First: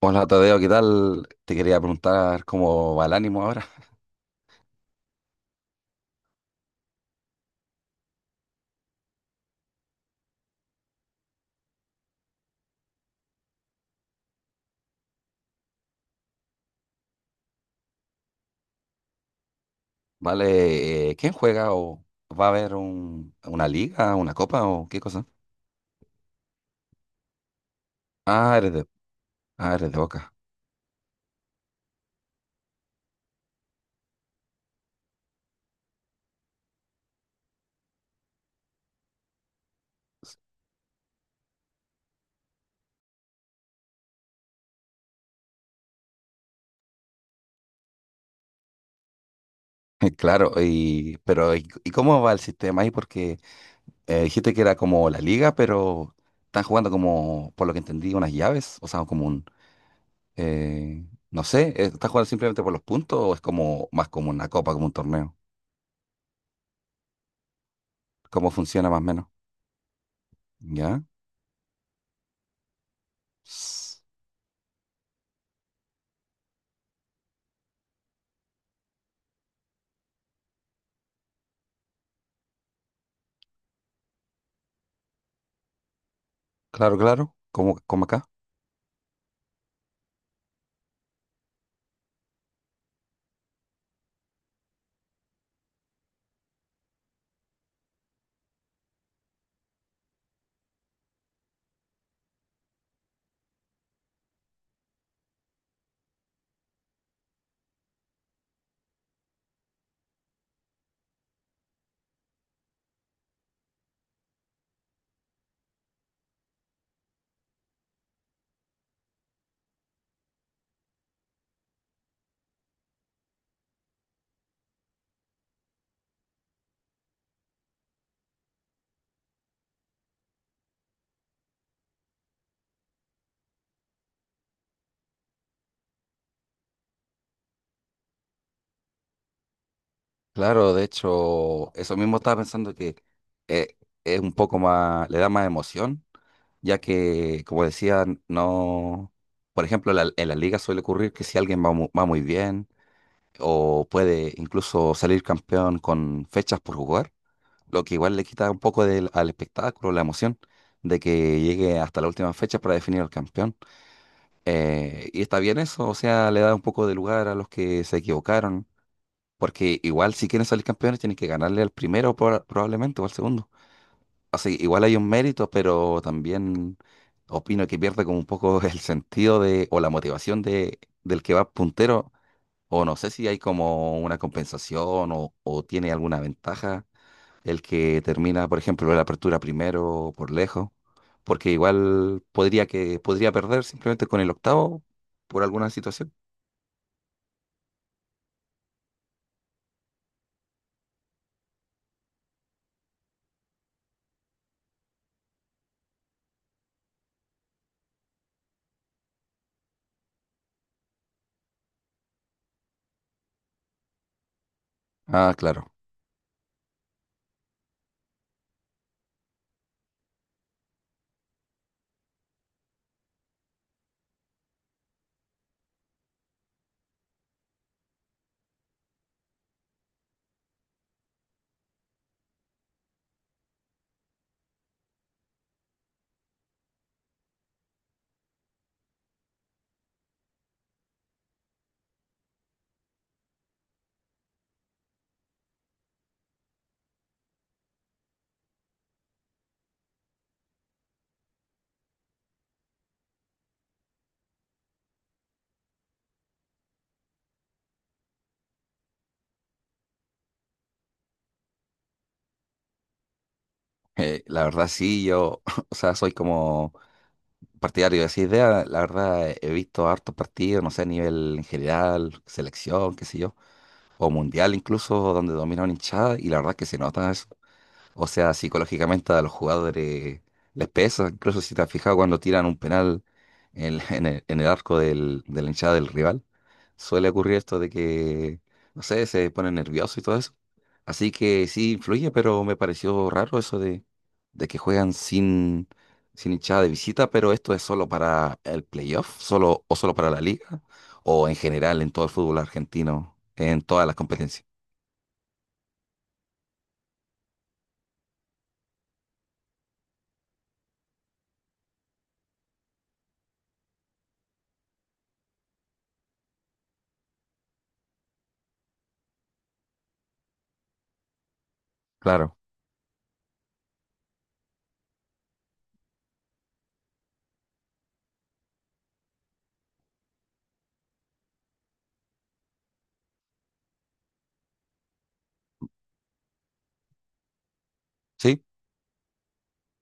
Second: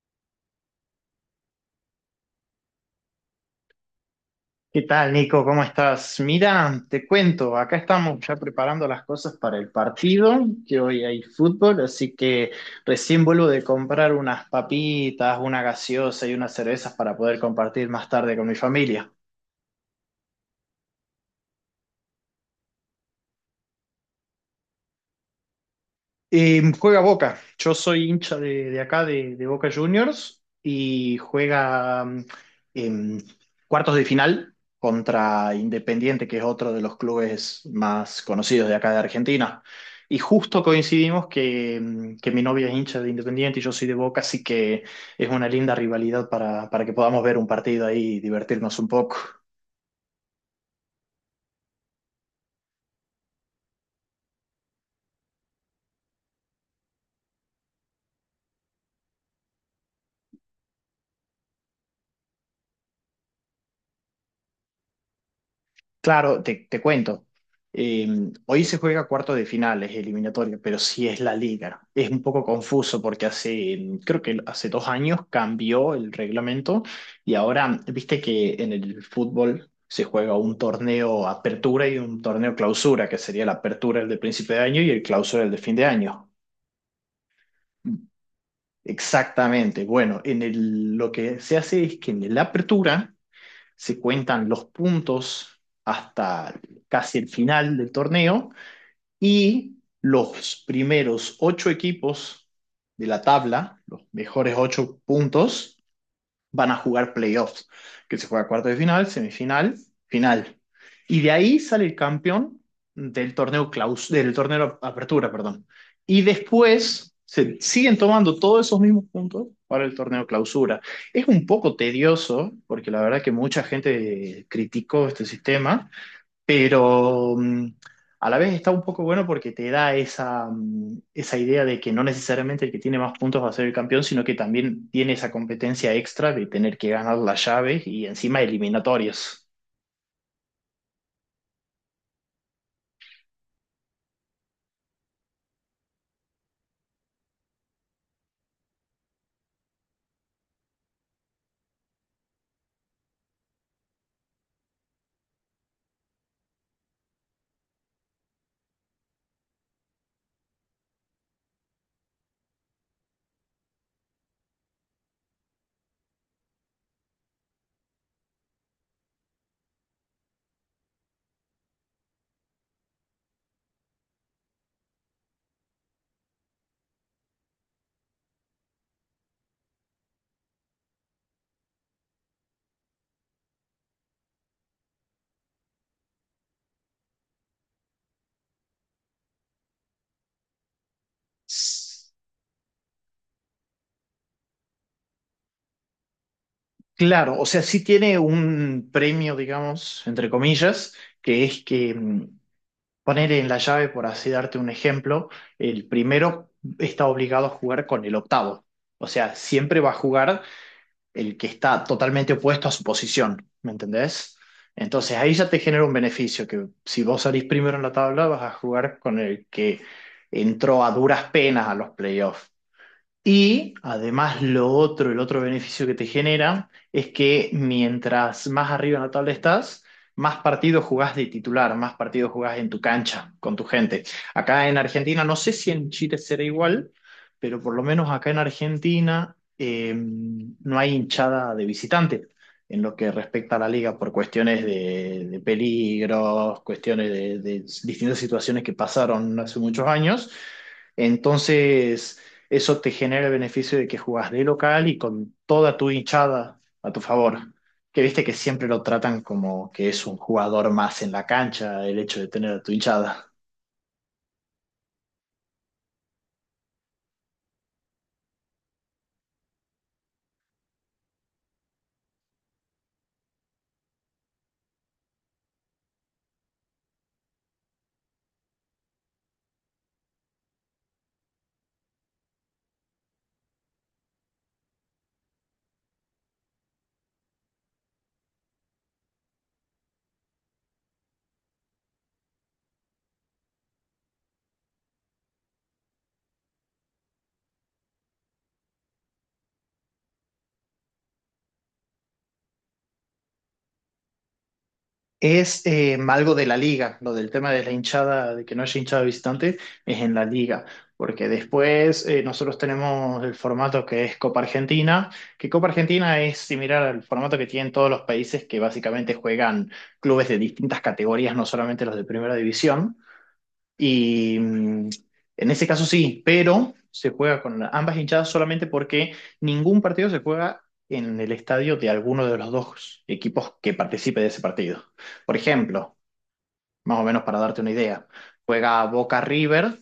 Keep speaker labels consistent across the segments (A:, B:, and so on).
A: Hola Tadeo, ¿qué tal? Te quería preguntar cómo va el ánimo ahora.
B: ¿Qué tal, Nico? ¿Cómo estás? Mira, te cuento, acá estamos ya preparando las cosas para el partido, que hoy hay fútbol, así que recién vuelvo de comprar unas papitas, una gaseosa y unas cervezas para poder compartir más tarde con mi familia.
A: ¿Vale? ¿Quién juega o va a haber una liga, una copa o qué cosa?
B: Juega Boca. Yo soy hincha
A: Ah,
B: de,
A: eres
B: de
A: de,
B: acá, de Boca
A: ah, eres de Boca.
B: Juniors, y juega en cuartos de final contra Independiente, que es otro de los clubes más conocidos de acá de Argentina. Y justo coincidimos que mi novia es hincha de Independiente y yo soy de Boca, así que es una linda rivalidad para que podamos ver un partido ahí y divertirnos un poco.
A: Claro, pero y cómo va el sistema ahí? Porque dijiste que era como la liga, pero están jugando como, por lo que entendí, unas llaves, o sea, como eh, no sé, ¿están jugando simplemente por los puntos o es como más como una copa, como un torneo?
B: Claro, te cuento. Eh,
A: ¿Cómo
B: Hoy se
A: funciona más o
B: juega
A: menos?
B: cuarto de final, es eliminatoria, pero
A: ¿Ya?
B: sí es la liga. Es un poco confuso porque creo que hace 2 años cambió el reglamento y ahora, viste que en el fútbol se juega un torneo apertura y un torneo clausura, que sería la apertura el de principio de año y el clausura el de fin de año.
A: Claro, claro, como, como acá.
B: Exactamente. Bueno, en el, lo que se hace es que en la apertura se cuentan los puntos hasta casi el final del torneo y los primeros 8 equipos de la tabla, los mejores 8 puntos, van a jugar playoffs, que se juega cuarto de final, semifinal, final. Y de ahí sale el campeón del torneo apertura, perdón. Y después se siguen tomando todos esos mismos puntos para el torneo clausura. Es un poco tedioso, porque la verdad que mucha gente criticó este sistema, pero a la vez está un poco bueno porque te da esa idea de que no necesariamente el que tiene más puntos va a ser el campeón, sino que también tiene esa competencia extra de tener que ganar las llaves y encima eliminatorias.
A: Claro, de hecho, eso mismo estaba pensando que eh, es un poco más, le da más emoción, ya que, como decía, no, por ejemplo, en la liga suele ocurrir que si alguien va, va muy bien o puede incluso salir campeón con fechas por jugar, lo que igual le quita un poco del, al espectáculo, la emoción de que llegue hasta la última fecha para definir al campeón. Y está bien eso, o sea, le da un poco de lugar a los que se equivocaron. Porque igual si quieren salir campeones tienen que ganarle al primero probablemente o al segundo. O sea, igual hay un mérito, pero también opino que pierde como un poco el sentido de, o la motivación de, del que va puntero. O no sé si hay como una compensación o tiene alguna ventaja el que termina, por ejemplo, la apertura primero por lejos. Porque
B: S-
A: igual podría perder simplemente con el octavo por alguna situación.
B: Claro, o sea, sí tiene un premio, digamos, entre comillas, que es que poner en la llave, por así darte un ejemplo, el primero está obligado a jugar con el octavo. O sea, siempre va a jugar el que está totalmente opuesto a su posición, ¿me entendés? Entonces
A: Ah,
B: ahí ya te
A: claro.
B: genera un beneficio, que si vos salís primero en la tabla vas a jugar con el que entró a duras penas a los playoffs. Y además lo otro, el otro beneficio que te genera es que mientras más arriba en la tabla estás, más partidos jugás de titular, más partidos jugás en tu cancha, con tu gente. Acá en Argentina, no sé si en Chile será igual, pero por lo menos acá en Argentina no hay hinchada de visitante en lo que respecta a la liga por cuestiones de peligros, cuestiones de distintas situaciones que pasaron hace muchos años. Entonces eso te genera el beneficio de que jugás de local y con toda tu hinchada a tu favor. Que viste que siempre lo tratan como que es un jugador más en la cancha el hecho de tener a tu hinchada.
A: La verdad sí, yo, o sea, soy como partidario de esa idea, la verdad he visto hartos partidos, no sé, a nivel en general, selección, qué sé yo, o mundial incluso, donde domina una hinchada, y la verdad que se nota eso. O sea, psicológicamente a los jugadores les pesa. Incluso si te has fijado cuando tiran un penal en el arco del, de la hinchada del rival, suele ocurrir esto de que, no sé, se ponen nerviosos y todo eso. Así que sí influye, pero me pareció raro eso de que juegan sin hinchada de visita, pero esto es solo para el playoff, solo, o solo para la liga, o en general en todo el fútbol argentino, en todas las competencias.
B: Es algo de la liga, lo del tema de la hinchada, de que no haya hinchada visitante, es en la liga. Porque después nosotros tenemos el formato que es Copa Argentina, que Copa Argentina es similar al formato que tienen todos los países que básicamente juegan clubes de distintas categorías, no solamente los de primera
A: Claro.
B: división. Y en ese caso sí, pero se juega con ambas hinchadas solamente porque ningún partido se juega en el estadio de alguno de los dos equipos que participe de ese partido. Por ejemplo, más o menos para darte una idea,
A: ¿Sí?
B: juega Boca River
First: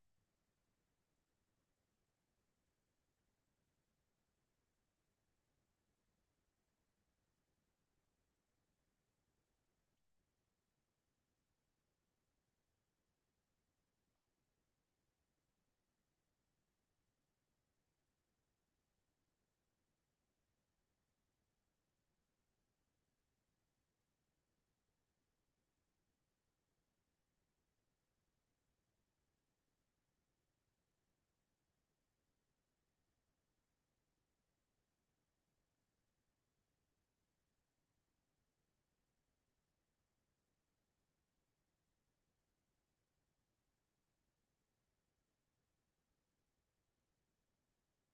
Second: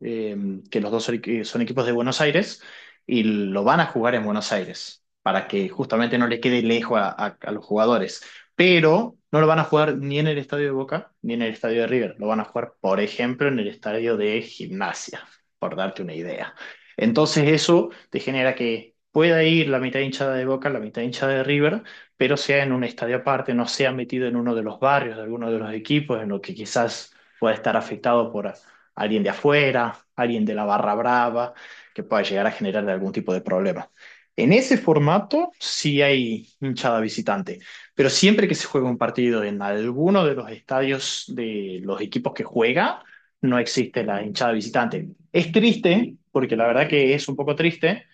B: eh, que los dos son, son equipos de Buenos Aires, y lo van a jugar en Buenos Aires, para que justamente no le quede lejos a los jugadores. Pero no lo van a jugar ni en el estadio de Boca, ni en el estadio de River. Lo van a jugar, por ejemplo, en el estadio de Gimnasia, por darte una idea. Entonces eso te genera que pueda ir la mitad hinchada de Boca, la mitad hinchada de River, pero sea en un estadio aparte, no sea metido en uno de los barrios de alguno de los equipos, en lo que quizás pueda estar afectado por alguien de afuera, alguien de la barra brava, que pueda llegar a generar algún tipo de problema. En ese formato sí hay hinchada visitante, pero siempre que se juega un partido en alguno de los estadios de los equipos que juega, no existe la hinchada visitante. Es triste, porque la verdad que es un poco triste,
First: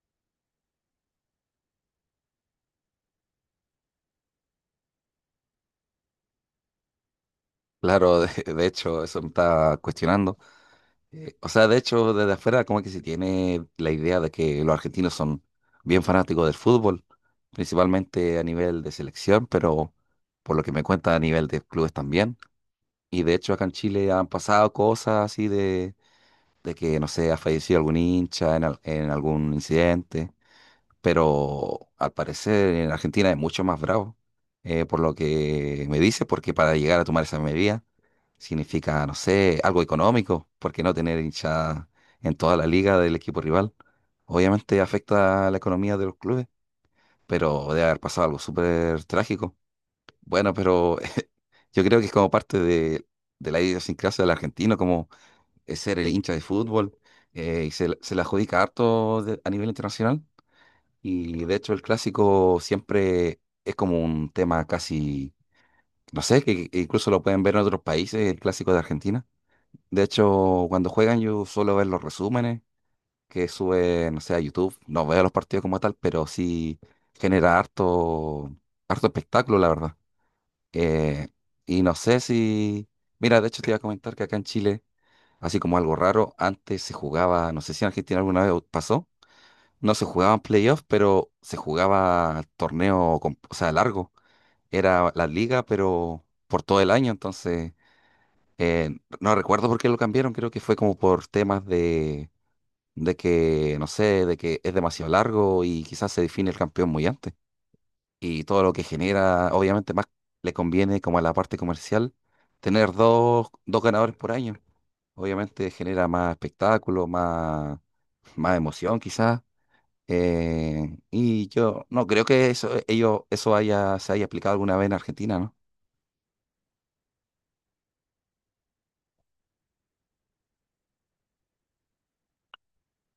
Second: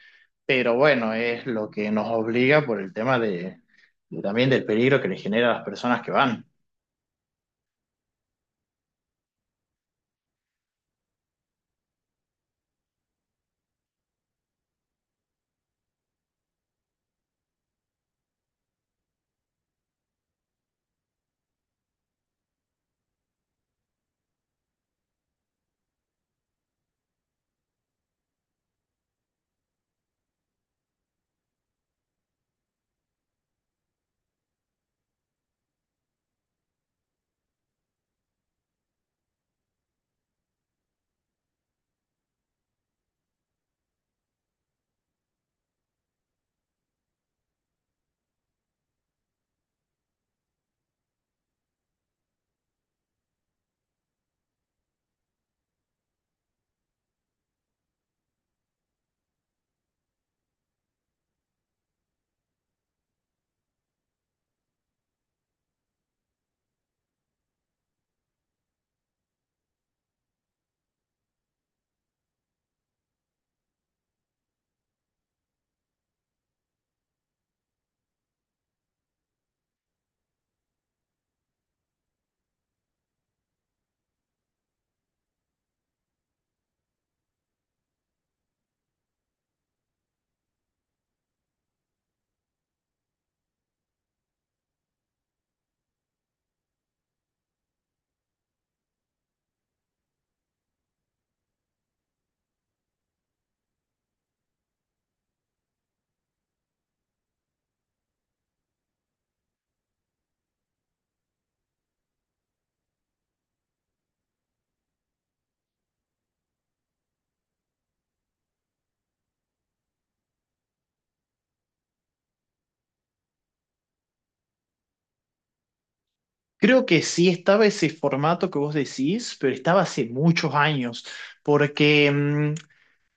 B: pero bueno, es lo que nos obliga por el tema de también del peligro que le genera a las personas que van.
A: Claro, de hecho, eso me estaba cuestionando. O sea, de hecho, desde afuera como que se tiene la idea de que los argentinos son bien fanáticos del fútbol, principalmente a nivel de selección, pero por lo que me cuenta a nivel de clubes también. Y de hecho acá en Chile han pasado cosas así de que, no sé, ha fallecido algún hincha en, en algún incidente, pero al parecer en Argentina es mucho más bravo, por lo que me dice, porque para llegar a tomar esa medida significa, no sé, algo económico, porque no tener hinchada en toda la liga del equipo rival, obviamente afecta a la economía de los clubes, pero debe haber pasado algo súper trágico. Bueno, pero yo creo que es como parte de la idiosincrasia del argentino, como es ser el hincha de fútbol, y se, se la adjudica harto a nivel internacional, y de hecho el clásico siempre es como un tema casi, no sé, que incluso lo pueden ver en otros países, el clásico de Argentina. De hecho, cuando juegan yo suelo ver los resúmenes que sube, no sé, a YouTube. No veo los partidos como tal, pero sí genera harto, harto espectáculo, la verdad. Eh, y no sé si... Mira, de hecho te iba a comentar que acá en Chile, así como algo raro, antes se jugaba, no sé si en Argentina alguna vez pasó, no se jugaban playoffs, pero se jugaba torneo, o sea, largo. Era la liga, pero por todo el año. Entonces, no recuerdo por qué lo cambiaron. Creo que fue como por temas de que, no sé, de que es demasiado largo y quizás se define el campeón muy antes. Y todo lo que genera, obviamente, más le conviene como a la parte comercial tener dos ganadores por año. Obviamente genera más espectáculo, más, más emoción quizás. Y yo no creo que eso, ellos, eso haya, se haya aplicado alguna vez en Argentina, ¿no?
B: Creo que sí estaba ese formato que vos decís, pero estaba hace muchos años, porque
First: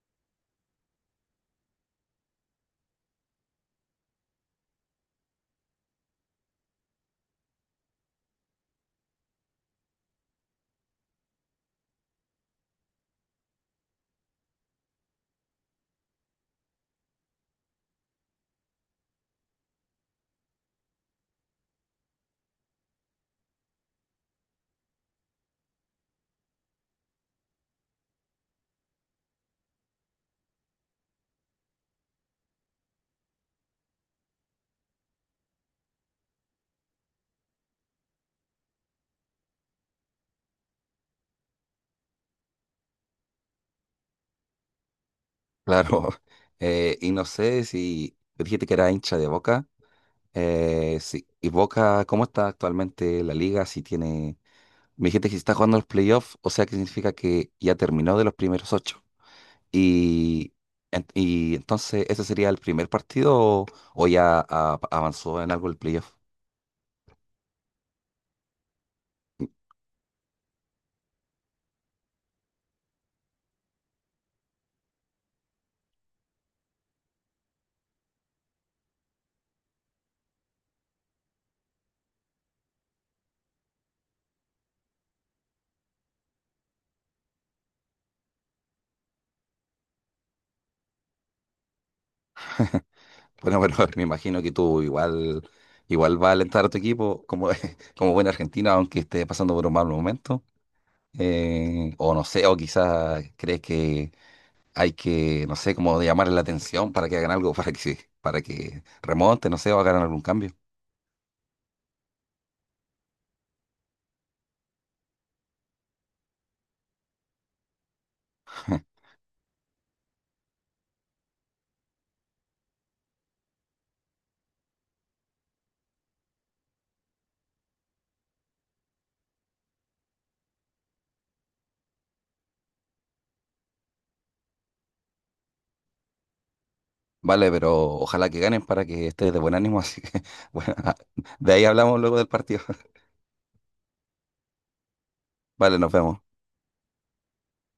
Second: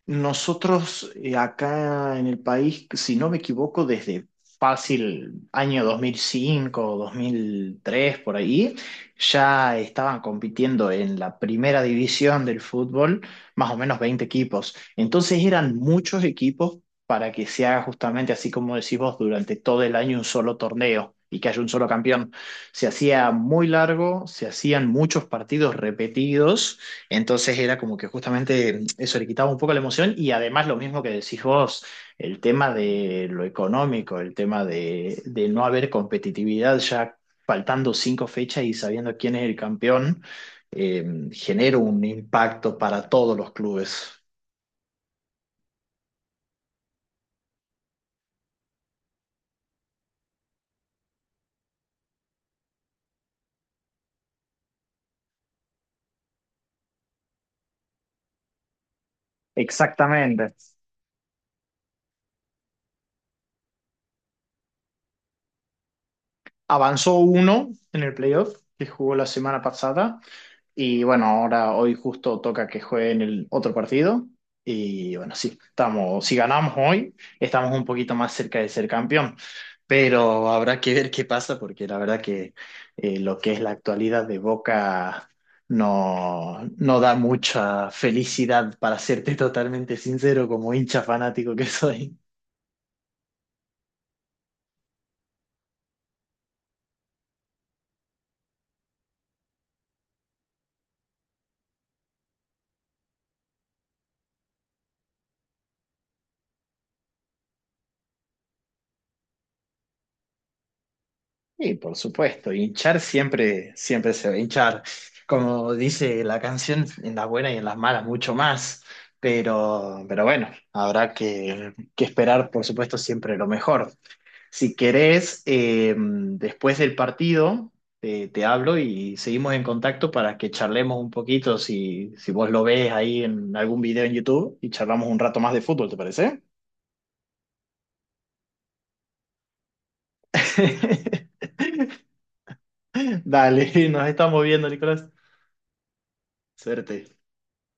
B: nosotros acá en el país, si no me equivoco, desde fácil año dos mil cinco, 2003 por ahí, ya estaban compitiendo en la primera división del fútbol, más o menos 20 equipos. Entonces eran muchos equipos para que se haga justamente así como decís vos, durante todo el año un solo torneo y que haya un solo campeón. Se hacía muy largo, se hacían muchos partidos repetidos. Entonces era como que justamente eso le quitaba un poco la emoción y además lo mismo que decís vos, el tema de lo económico, el tema de no haber competitividad ya faltando 5 fechas y sabiendo quién es el campeón, genera un impacto para todos los clubes.
A: Claro. Y no sé si tú dijiste que era hincha de Boca. Eh, sí. ¿Y Boca, cómo está actualmente la liga? Si tiene. Me dijiste que si está jugando los playoffs, o sea que significa que ya terminó de los primeros ocho. Y,
B: Exactamente.
A: y entonces, ¿ese sería el primer partido o ya avanzó en algo el playoff?
B: Avanzó uno en el playoff que jugó la semana pasada. Y bueno, ahora hoy justo toca que jueguen el otro partido. Y bueno, sí, estamos, si ganamos hoy, estamos un poquito más cerca de ser campeón. Pero habrá que ver qué pasa, porque la verdad que lo que es la actualidad de Boca no, no da mucha felicidad, para serte totalmente sincero, como hincha fanático que soy.
A: Bueno, bueno, me imagino que tú igual, igual vas a alentar a tu equipo como, como buen argentino, aunque esté pasando por un mal momento. O no sé, o quizás crees que hay que, no sé, como llamar la atención para que hagan algo, para que, para que remonte, no sé, o hagan algún cambio.
B: Y por supuesto, hinchar siempre, siempre se va a hinchar. Como dice la canción, en las buenas y en las malas mucho más. Pero bueno, habrá que esperar, por supuesto, siempre lo mejor. Si querés, después del partido, te hablo y seguimos en contacto para que charlemos un poquito, si vos lo ves ahí en algún video en YouTube, y charlamos un rato más de fútbol, ¿te parece?
A: Vale, pero ojalá que ganen para que estés de buen ánimo. Así que, bueno, de ahí hablamos luego del partido.
B: Dale, nos estamos viendo, Nicolás.
A: Vale, nos vemos.
B: Suerte.